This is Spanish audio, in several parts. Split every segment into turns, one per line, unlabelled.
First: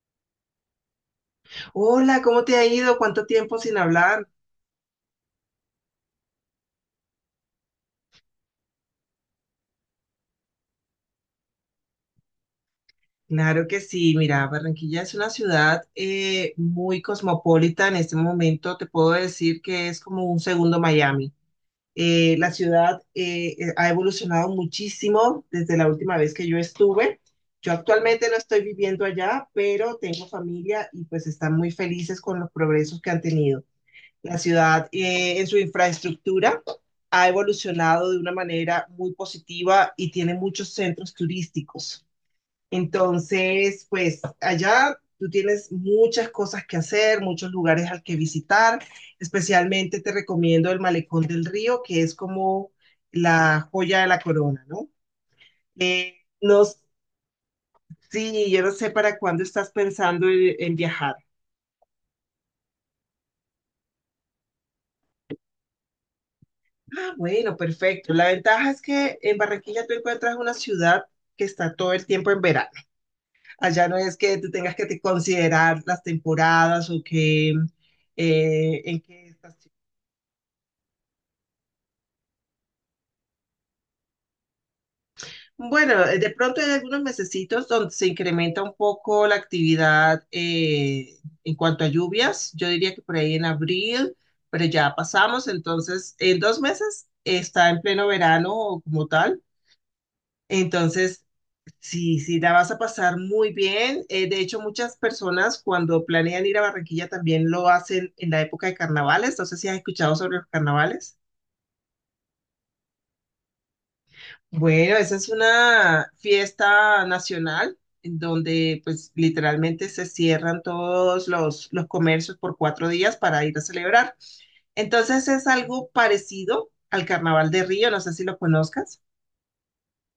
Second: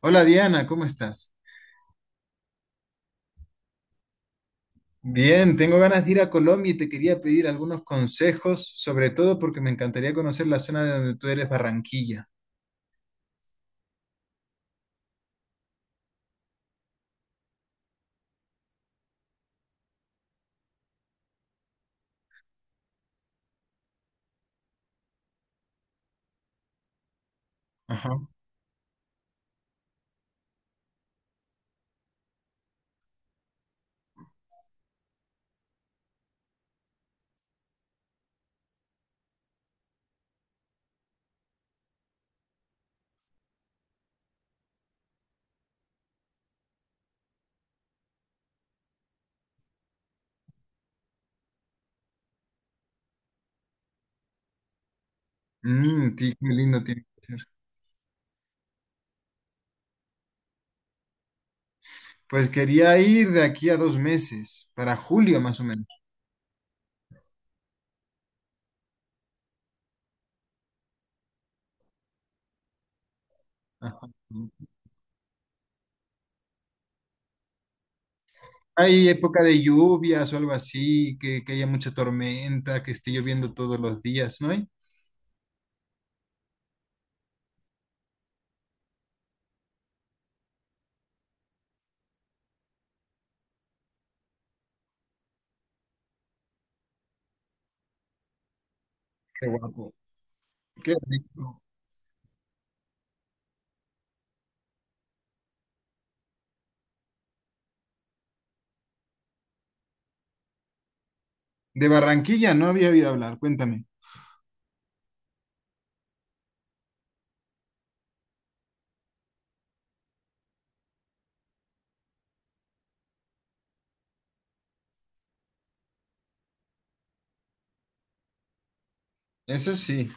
Hola Diana, ¿cómo estás?
Hola, ¿cómo te ha ido? ¿Cuánto tiempo sin hablar?
Bien, tengo ganas de ir a Colombia y te quería pedir algunos consejos, sobre todo porque me encantaría conocer la zona de donde tú eres, Barranquilla.
Claro que sí, mira, Barranquilla es una ciudad muy cosmopolita en este momento, te puedo decir que es como un segundo Miami. La ciudad ha evolucionado muchísimo desde la última vez que yo estuve. Yo
Ajá.
actualmente no estoy viviendo allá, pero tengo familia y pues están muy felices con los progresos que han tenido. La ciudad en su infraestructura ha evolucionado de una manera muy positiva y tiene muchos centros turísticos. Entonces, pues allá tú tienes muchas cosas que hacer, muchos lugares al que visitar. Especialmente te recomiendo el Malecón del Río, que es como la joya de la corona, ¿no?
Mm,
Eh,
qué
no,
lindo tiene que ser.
sí, yo no sé para cuándo estás pensando en viajar.
Pues quería ir de aquí a dos meses, para julio más o menos.
Bueno, perfecto. La ventaja es que en Barranquilla tú encuentras una ciudad que está todo el tiempo en verano. Allá no
Ajá.
es que tú tengas que te considerar las temporadas o que en
¿Hay
qué
época de
estación.
lluvias o algo así, que haya mucha tormenta, que esté lloviendo todos los días, no hay?
Bueno, de pronto hay algunos mesecitos donde se incrementa un poco la actividad en cuanto a lluvias. Yo diría que por ahí en abril, pero ya pasamos. Entonces, en 2 meses está en pleno verano como tal.
Qué guapo. Qué
Entonces,
rico.
Sí, sí, la vas a pasar muy bien. De hecho, muchas personas cuando planean ir a Barranquilla también lo hacen en la época de carnavales. No sé si has escuchado sobre los carnavales.
De Barranquilla no había oído hablar, cuéntame.
Bueno, esa es una fiesta nacional en donde pues literalmente se cierran todos los comercios por 4 días para ir a celebrar. Entonces es algo parecido al Carnaval de Río, no sé si lo conozcas.
Eso sí.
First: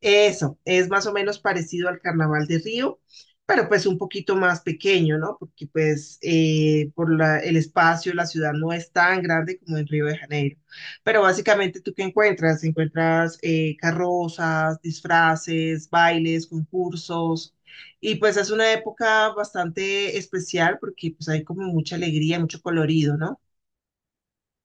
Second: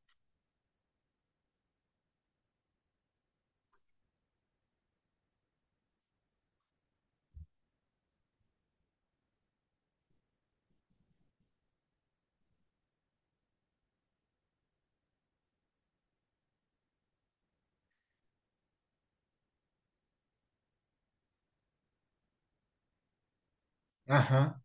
Eso, es más o menos parecido al Carnaval de Río, pero pues un poquito más pequeño, ¿no? Porque pues el espacio, la ciudad no es tan grande como en Río de Janeiro. Pero básicamente, ¿tú qué encuentras? Encuentras carrozas, disfraces, bailes, concursos. Y pues es una época bastante especial porque pues hay como mucha alegría, mucho colorido, ¿no?
Ajá.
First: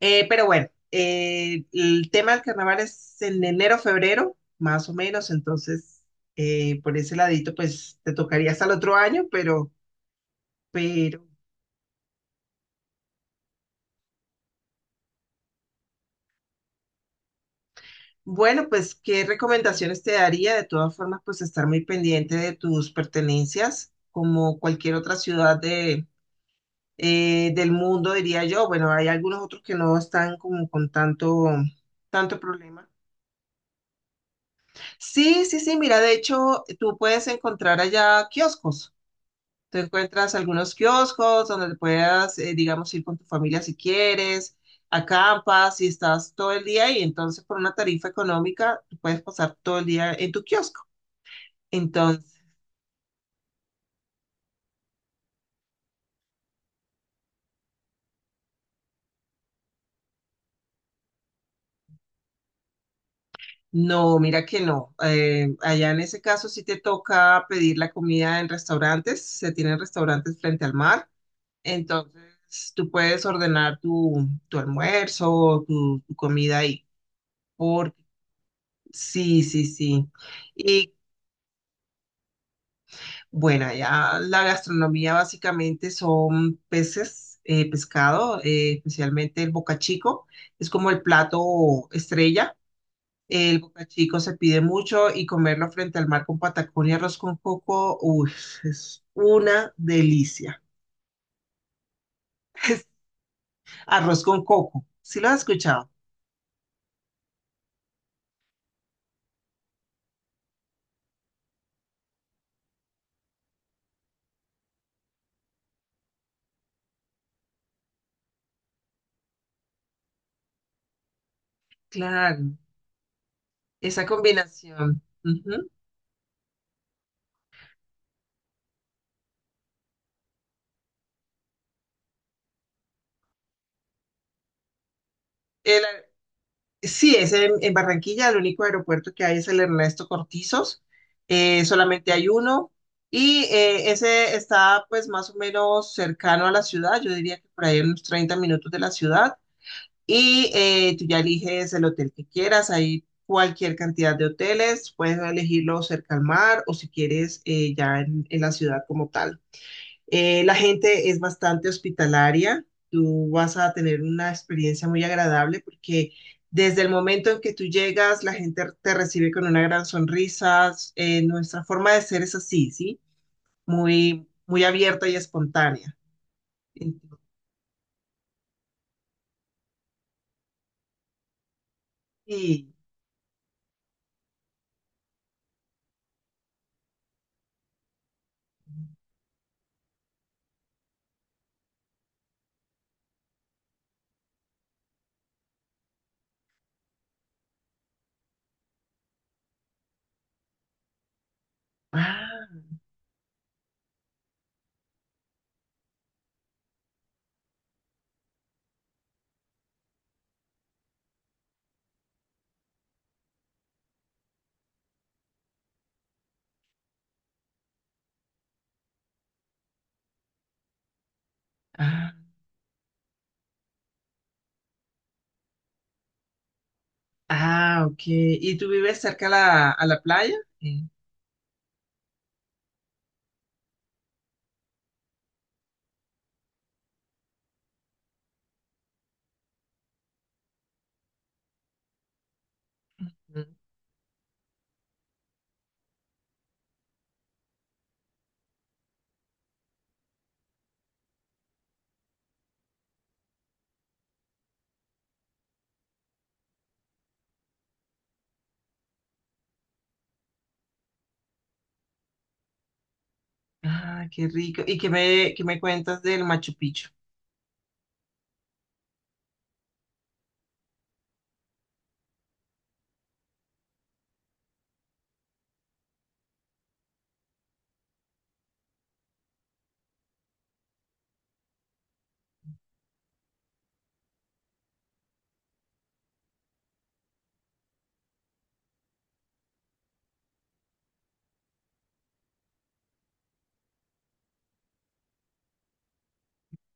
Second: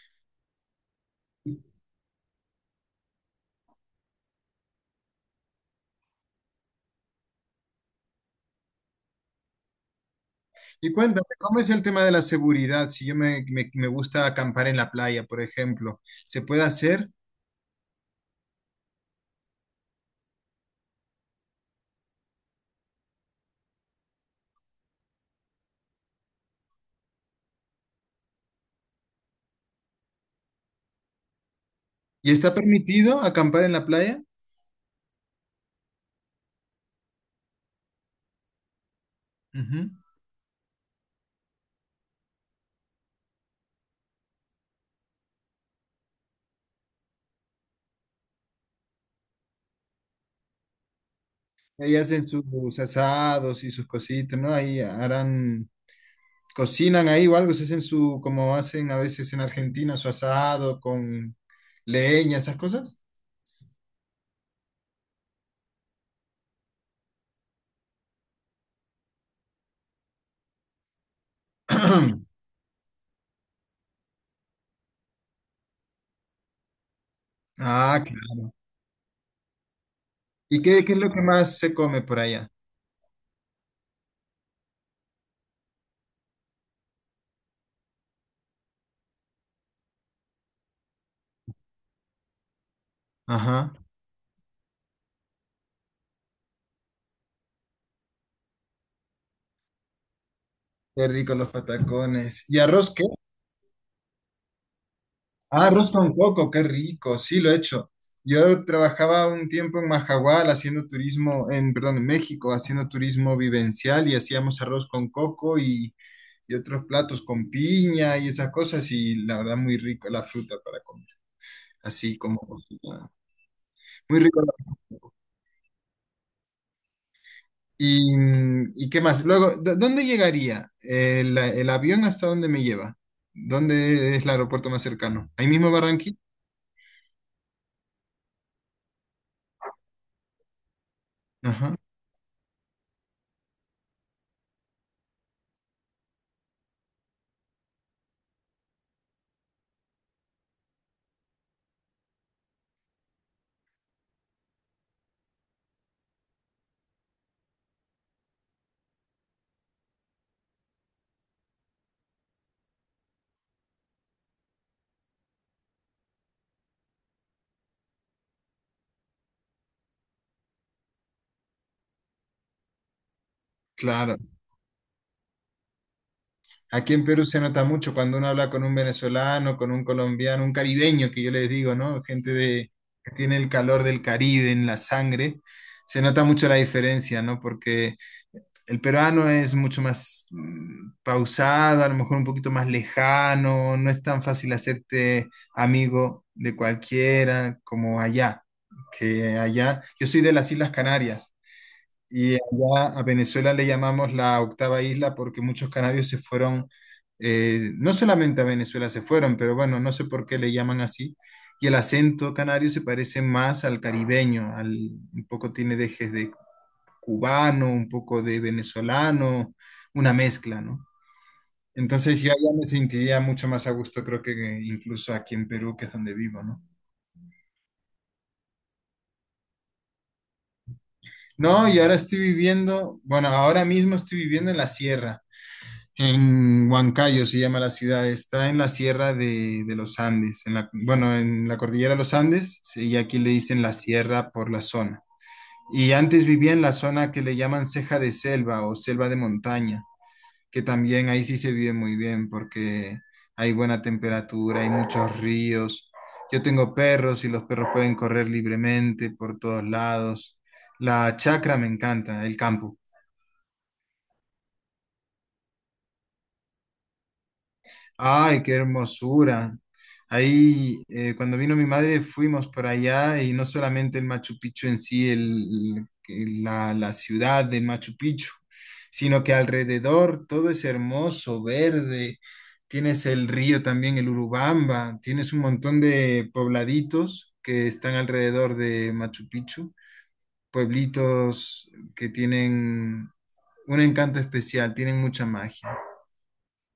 Pero bueno, el tema del carnaval es en enero, febrero, más o menos, entonces por ese ladito, pues te tocaría hasta el otro año, pero,
Y
pero
cuéntame, ¿cómo es el tema de la seguridad? Si yo me, me- Me gusta acampar en la playa, por ejemplo, ¿se puede hacer?
bueno, pues qué recomendaciones te daría. De todas formas, pues estar muy pendiente de tus pertenencias, como cualquier otra ciudad del mundo, diría yo. Bueno, hay algunos otros que no están como con tanto,
¿Y
tanto
está
problema.
permitido acampar en la playa?
Sí, sí, sí, mira, de hecho, tú puedes encontrar allá kioscos. Te
Ujú.
encuentras algunos kioscos donde puedas, digamos, ir con tu familia si quieres, acampas y estás todo el día y entonces por una tarifa económica tú puedes pasar todo el día en tu kiosco.
Ahí hacen
Entonces,
sus asados y sus cositas, ¿no? Ahí harán, cocinan ahí o algo, se hacen su, como hacen a veces en Argentina, su asado con leña, esas cosas.
no, mira que no. Allá en ese caso sí te toca pedir la comida en restaurantes, se tienen restaurantes frente al mar, entonces tú puedes ordenar tu almuerzo, tu comida ahí. Por,
Ah, claro.
sí, sí, sí.
¿Y qué
Y
es lo que más se come por allá?
Bueno, ya la gastronomía básicamente son peces, pescado, especialmente el bocachico. Es como el plato estrella. El
Ajá.
bocachico se pide mucho y comerlo frente al mar con patacón y arroz con coco, uy, es una delicia.
Qué rico los patacones. ¿Y
Es
arroz qué?
Arroz con coco, ¿sí lo has
Ah,
escuchado?
arroz con coco, qué rico, sí lo he hecho. Yo trabajaba un tiempo en Majagual haciendo turismo, en, perdón, en México, haciendo turismo vivencial y hacíamos arroz con coco y otros platos con piña y esas cosas y la verdad muy rico la fruta para comer, así como
Claro,
cocinada.
esa
Muy rico.
combinación. Ujú.
¿Y, y qué más? Luego, ¿dónde llegaría? El avión hasta dónde me lleva? ¿Dónde es el aeropuerto más cercano? ¿Ahí mismo Barranquilla?
Sí, es en Barranquilla, el único aeropuerto que hay es el Ernesto Cortizos,
Ajá.
solamente hay uno y ese está pues más o menos cercano a la ciudad, yo diría que por ahí unos 30 minutos de la ciudad y tú ya eliges el hotel que quieras, hay cualquier cantidad de hoteles, puedes elegirlo cerca al mar o si quieres ya en la ciudad como tal. La gente es bastante hospitalaria. Tú vas a tener una experiencia muy agradable porque desde el momento en que tú llegas, la gente te recibe con una gran sonrisa. Nuestra forma de ser es así, ¿sí?
Claro.
Muy, muy abierta y espontánea.
Aquí en Perú se nota mucho cuando uno habla con un venezolano, con un colombiano, un caribeño, que yo les digo, ¿no? Gente
Y,
de, que tiene el calor del Caribe en la sangre. Se nota mucho la diferencia, ¿no? Porque el peruano es mucho más mm, pausado, a lo mejor un poquito más lejano, no es tan fácil hacerte amigo de cualquiera como allá, que allá. Yo soy de las Islas Canarias. Y
ah,
allá a Venezuela le llamamos la octava isla porque muchos canarios se fueron, no solamente a Venezuela se fueron, pero bueno, no sé por qué le llaman así. Y el acento canario se parece más al caribeño, al, un poco tiene dejes de cubano, un poco de venezolano, una mezcla, ¿no?
ah,
Entonces yo allá me sentiría mucho más a gusto, creo que incluso aquí en Perú, que es donde vivo, ¿no?
ok. ¿Y tú vives cerca a la playa? Sí.
No, y ahora estoy viviendo, bueno, ahora mismo estoy viviendo en la sierra. En Huancayo se llama la ciudad, está en la sierra de los Andes, en la, bueno, en la cordillera de los Andes, sí, y aquí le dicen la sierra por la zona. Y antes vivía en la zona que le llaman ceja de selva o selva de montaña, que también ahí sí se vive muy bien porque hay buena temperatura, hay muchos ríos. Yo tengo perros y los perros pueden correr libremente por todos lados. La chacra me encanta, el campo.
Ah, qué rico. ¿Y qué me cuentas del Machu Picchu?
Ay, qué hermosura. Ahí, cuando vino mi madre, fuimos por allá y no solamente el Machu Picchu en sí, la ciudad del Machu Picchu, sino que alrededor todo es hermoso, verde. Tienes el río también, el Urubamba, tienes un montón de pobladitos que están alrededor de Machu Picchu, pueblitos que tienen un encanto especial, tienen mucha magia.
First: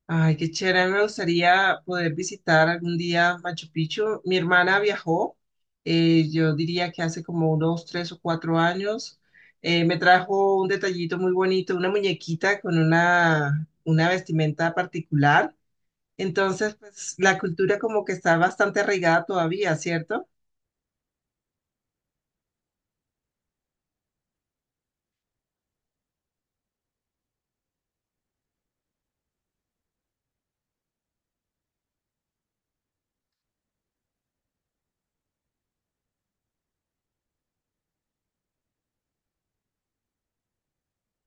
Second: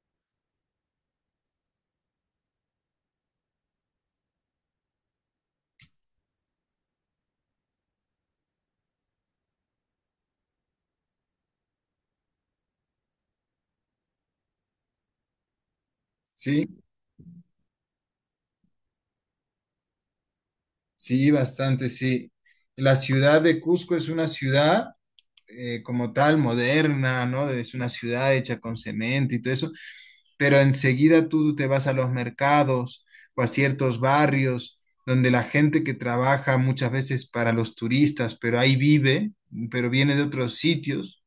Ay, qué chévere, a mí me gustaría poder visitar algún día Machu Picchu. Mi hermana viajó, yo diría que hace como unos 3 o 4 años. Me trajo un detallito muy bonito, una muñequita con una vestimenta particular.
¿Sí?
Entonces, pues la cultura como que está bastante arraigada todavía, ¿cierto?
Sí, bastante, sí. La ciudad de Cusco es una ciudad como tal, moderna, ¿no? Es una ciudad hecha con cemento y todo eso, pero enseguida tú te vas a los mercados o a ciertos barrios donde la gente que trabaja muchas veces para los turistas, pero ahí vive, pero viene de otros sitios.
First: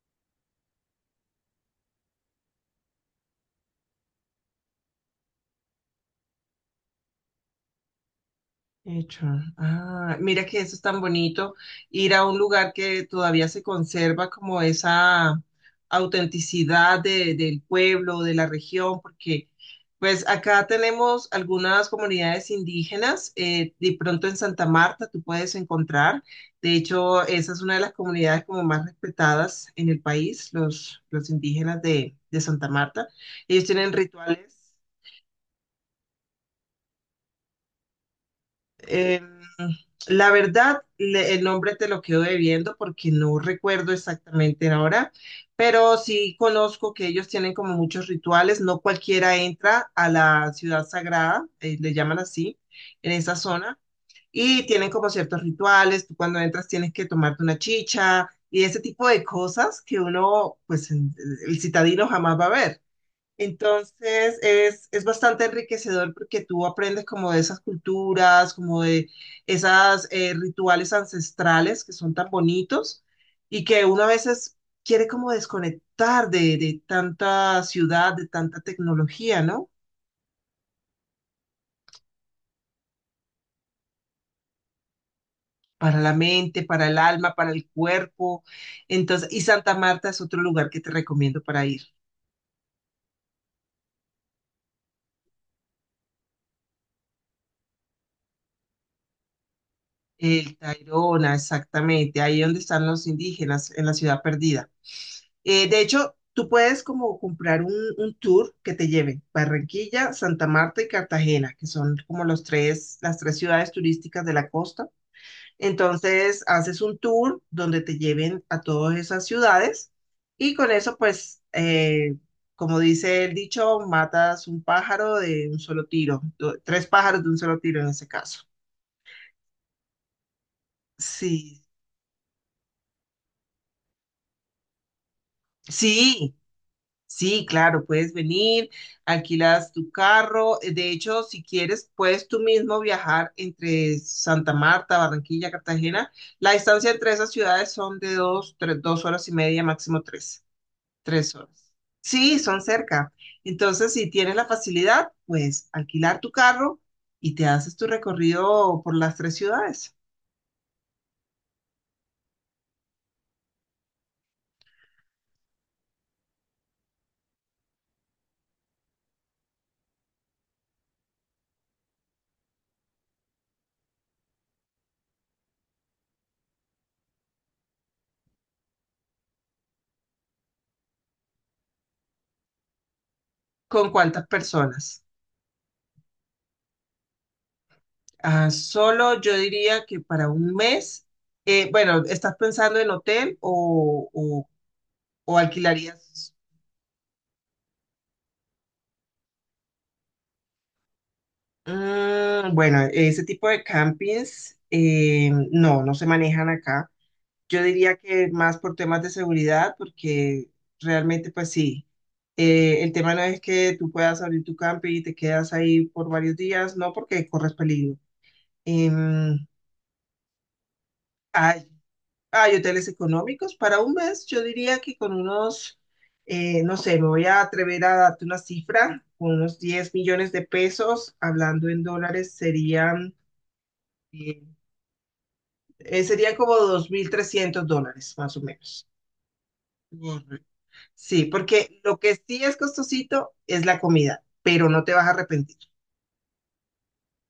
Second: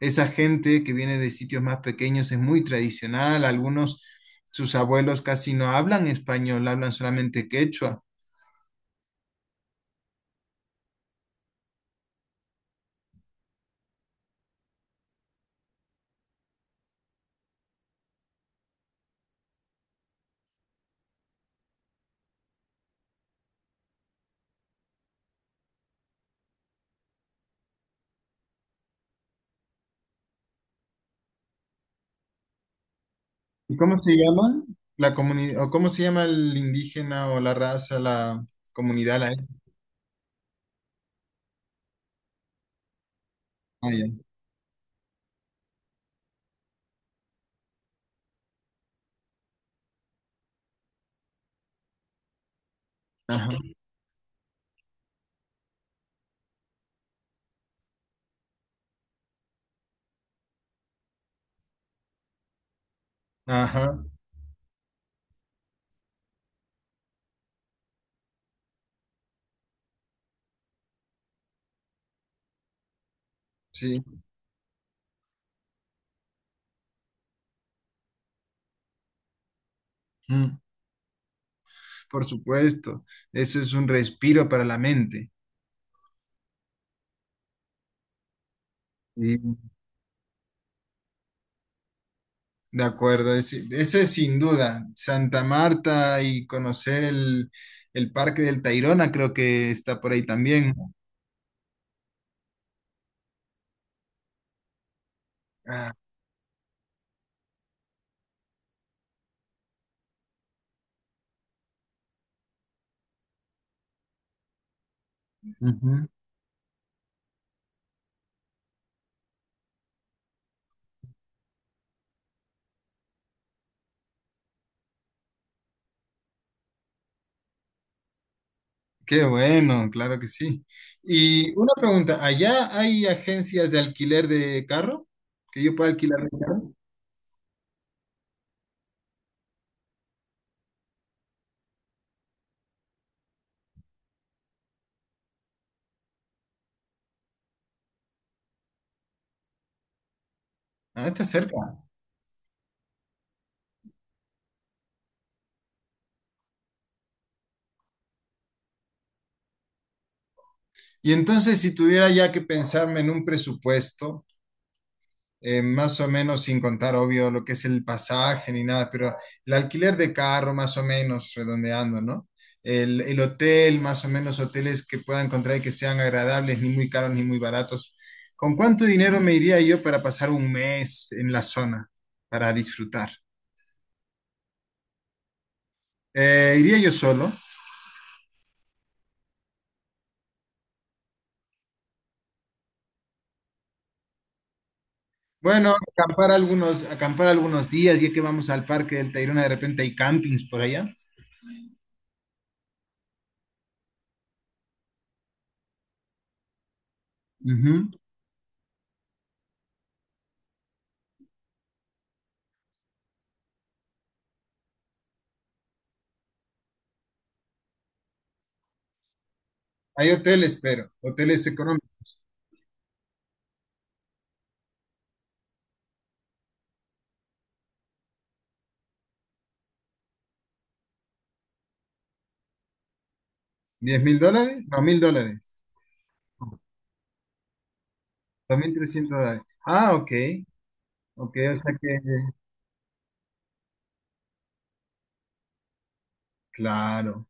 Esa gente que viene de sitios más pequeños es muy tradicional. Algunos, sus abuelos casi no hablan español, hablan solamente quechua.
Hecho. Ah, mira que eso es tan bonito, ir a un lugar que todavía se conserva como esa autenticidad del pueblo, de la región, porque pues acá tenemos algunas comunidades indígenas, de pronto en Santa Marta tú puedes encontrar, de hecho esa es una de las comunidades como más respetadas en el país, los indígenas de Santa Marta, ellos
¿Y
tienen
cómo se
rituales.
llama la comunidad, o cómo se llama el indígena o la raza, la comunidad,
Eh,
la etnia?
la verdad, el nombre te lo quedo debiendo porque no
Ah,
recuerdo
ya.
exactamente ahora, pero sí conozco que ellos tienen como muchos rituales. No cualquiera entra a la ciudad sagrada, le llaman así, en esa
Ajá,
zona, y tienen como ciertos rituales. Tú cuando entras tienes que tomarte una chicha y ese tipo de cosas que uno, pues el citadino jamás va a ver.
ajá,
Entonces es bastante enriquecedor porque tú aprendes como de esas culturas, como de esas rituales ancestrales que son tan bonitos y que uno
sí,
a veces quiere como desconectar de tanta ciudad, de tanta tecnología, ¿no?
mm, por supuesto. Eso es un respiro para la mente.
Para la mente, para el alma, para el cuerpo. Entonces,
Y,
y Santa Marta es otro lugar que te recomiendo para ir.
de acuerdo, ese es sin duda. Santa Marta y conocer el Parque del Tayrona creo que está por ahí
El
también.
Tayrona, exactamente, ahí donde están los indígenas, en la ciudad perdida. De
Ah,
hecho, tú puedes como comprar un tour que te lleve Barranquilla, Santa Marta y Cartagena, que son como las tres ciudades turísticas de la costa.
ujú.
Entonces, haces un tour donde te lleven a todas esas ciudades y con eso, pues, como dice el dicho, matas un pájaro de un solo tiro, tres pájaros de un solo tiro en ese caso.
Qué bueno, claro que sí. Y
Sí,
una pregunta, ¿allá hay agencias de alquiler de carro? ¿Que yo pueda alquilar
sí,
mi carro?
sí, claro, puedes venir, alquilas tu carro. De hecho, si quieres, puedes tú mismo viajar entre Santa Marta, Barranquilla, Cartagena. La distancia entre esas ciudades son de dos, tres, dos horas y media, máximo tres,
Ah, está
tres
cerca.
horas. Sí, son cerca. Entonces, si tienes la facilidad, pues alquilar tu carro y te haces tu recorrido por las tres ciudades.
Y entonces, si tuviera ya que pensarme en un presupuesto, más o menos sin contar, obvio, lo que es el pasaje ni nada, pero el alquiler de carro, más o menos, redondeando, ¿no? El hotel, más o menos, hoteles que pueda encontrar y que sean agradables, ni muy caros ni muy baratos. ¿Con cuánto dinero me iría yo para pasar un mes en la zona para disfrutar?
¿Con cuántas personas?
Iría yo solo.
Ah, solo yo diría que para un mes, bueno, ¿estás pensando en hotel o, o
Bueno,
alquilarías?
acampar algunos días, ya que vamos al parque del Tayrona, de repente hay campings por allá.
Mm, bueno, ese tipo de campings no, no se manejan acá. Yo
Ujú.
diría que más por temas de seguridad, porque realmente pues sí, el tema no es que tú puedas abrir tu camping y te quedas ahí por varios días, no, porque corres peligro. Em,
Hay hoteles, pero hoteles
ay,
económicos.
Hay hoteles económicos para un mes, yo diría que con unos, no sé, me voy a atrever a darte una cifra, con unos 10 millones de pesos, hablando en dólares,
diez mil
eh,
dólares? No, $1,000.
serían como 2.300 dólares, más o
También
menos.
$300. Ah, ok.
Correcto. Sí,
Ok, o sea
porque
que,
lo que sí es costosito es la comida, pero no te vas a arrepentir.
claro.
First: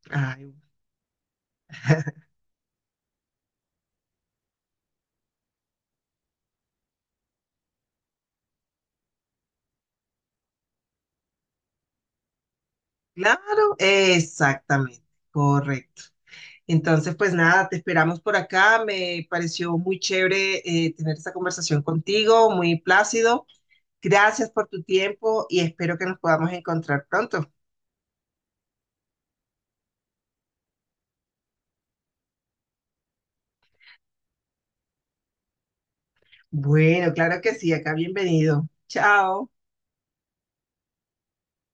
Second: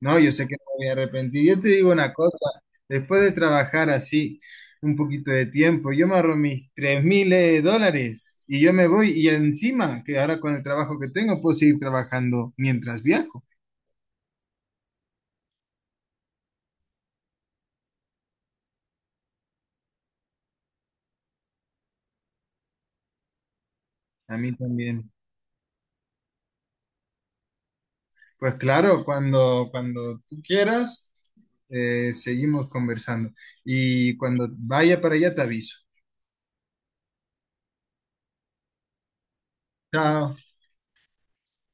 No, yo sé
Ay,
que no me voy a arrepentir. Yo te digo una cosa, después de trabajar así un poquito de tiempo, yo me ahorro mis 3 mil dólares y yo me voy y encima, que ahora con el trabajo que tengo, puedo seguir trabajando mientras viajo.
claro, exactamente, correcto. Entonces, pues nada, te esperamos por acá. Me pareció muy chévere tener esta conversación contigo, muy plácido.
A
Gracias
mí
por tu
también.
tiempo y espero que nos podamos encontrar pronto.
Pues claro, cuando tú quieras, seguimos conversando. Y cuando vaya para allá, te aviso.
Bueno, claro que sí, acá bienvenido. Chao.
Chao.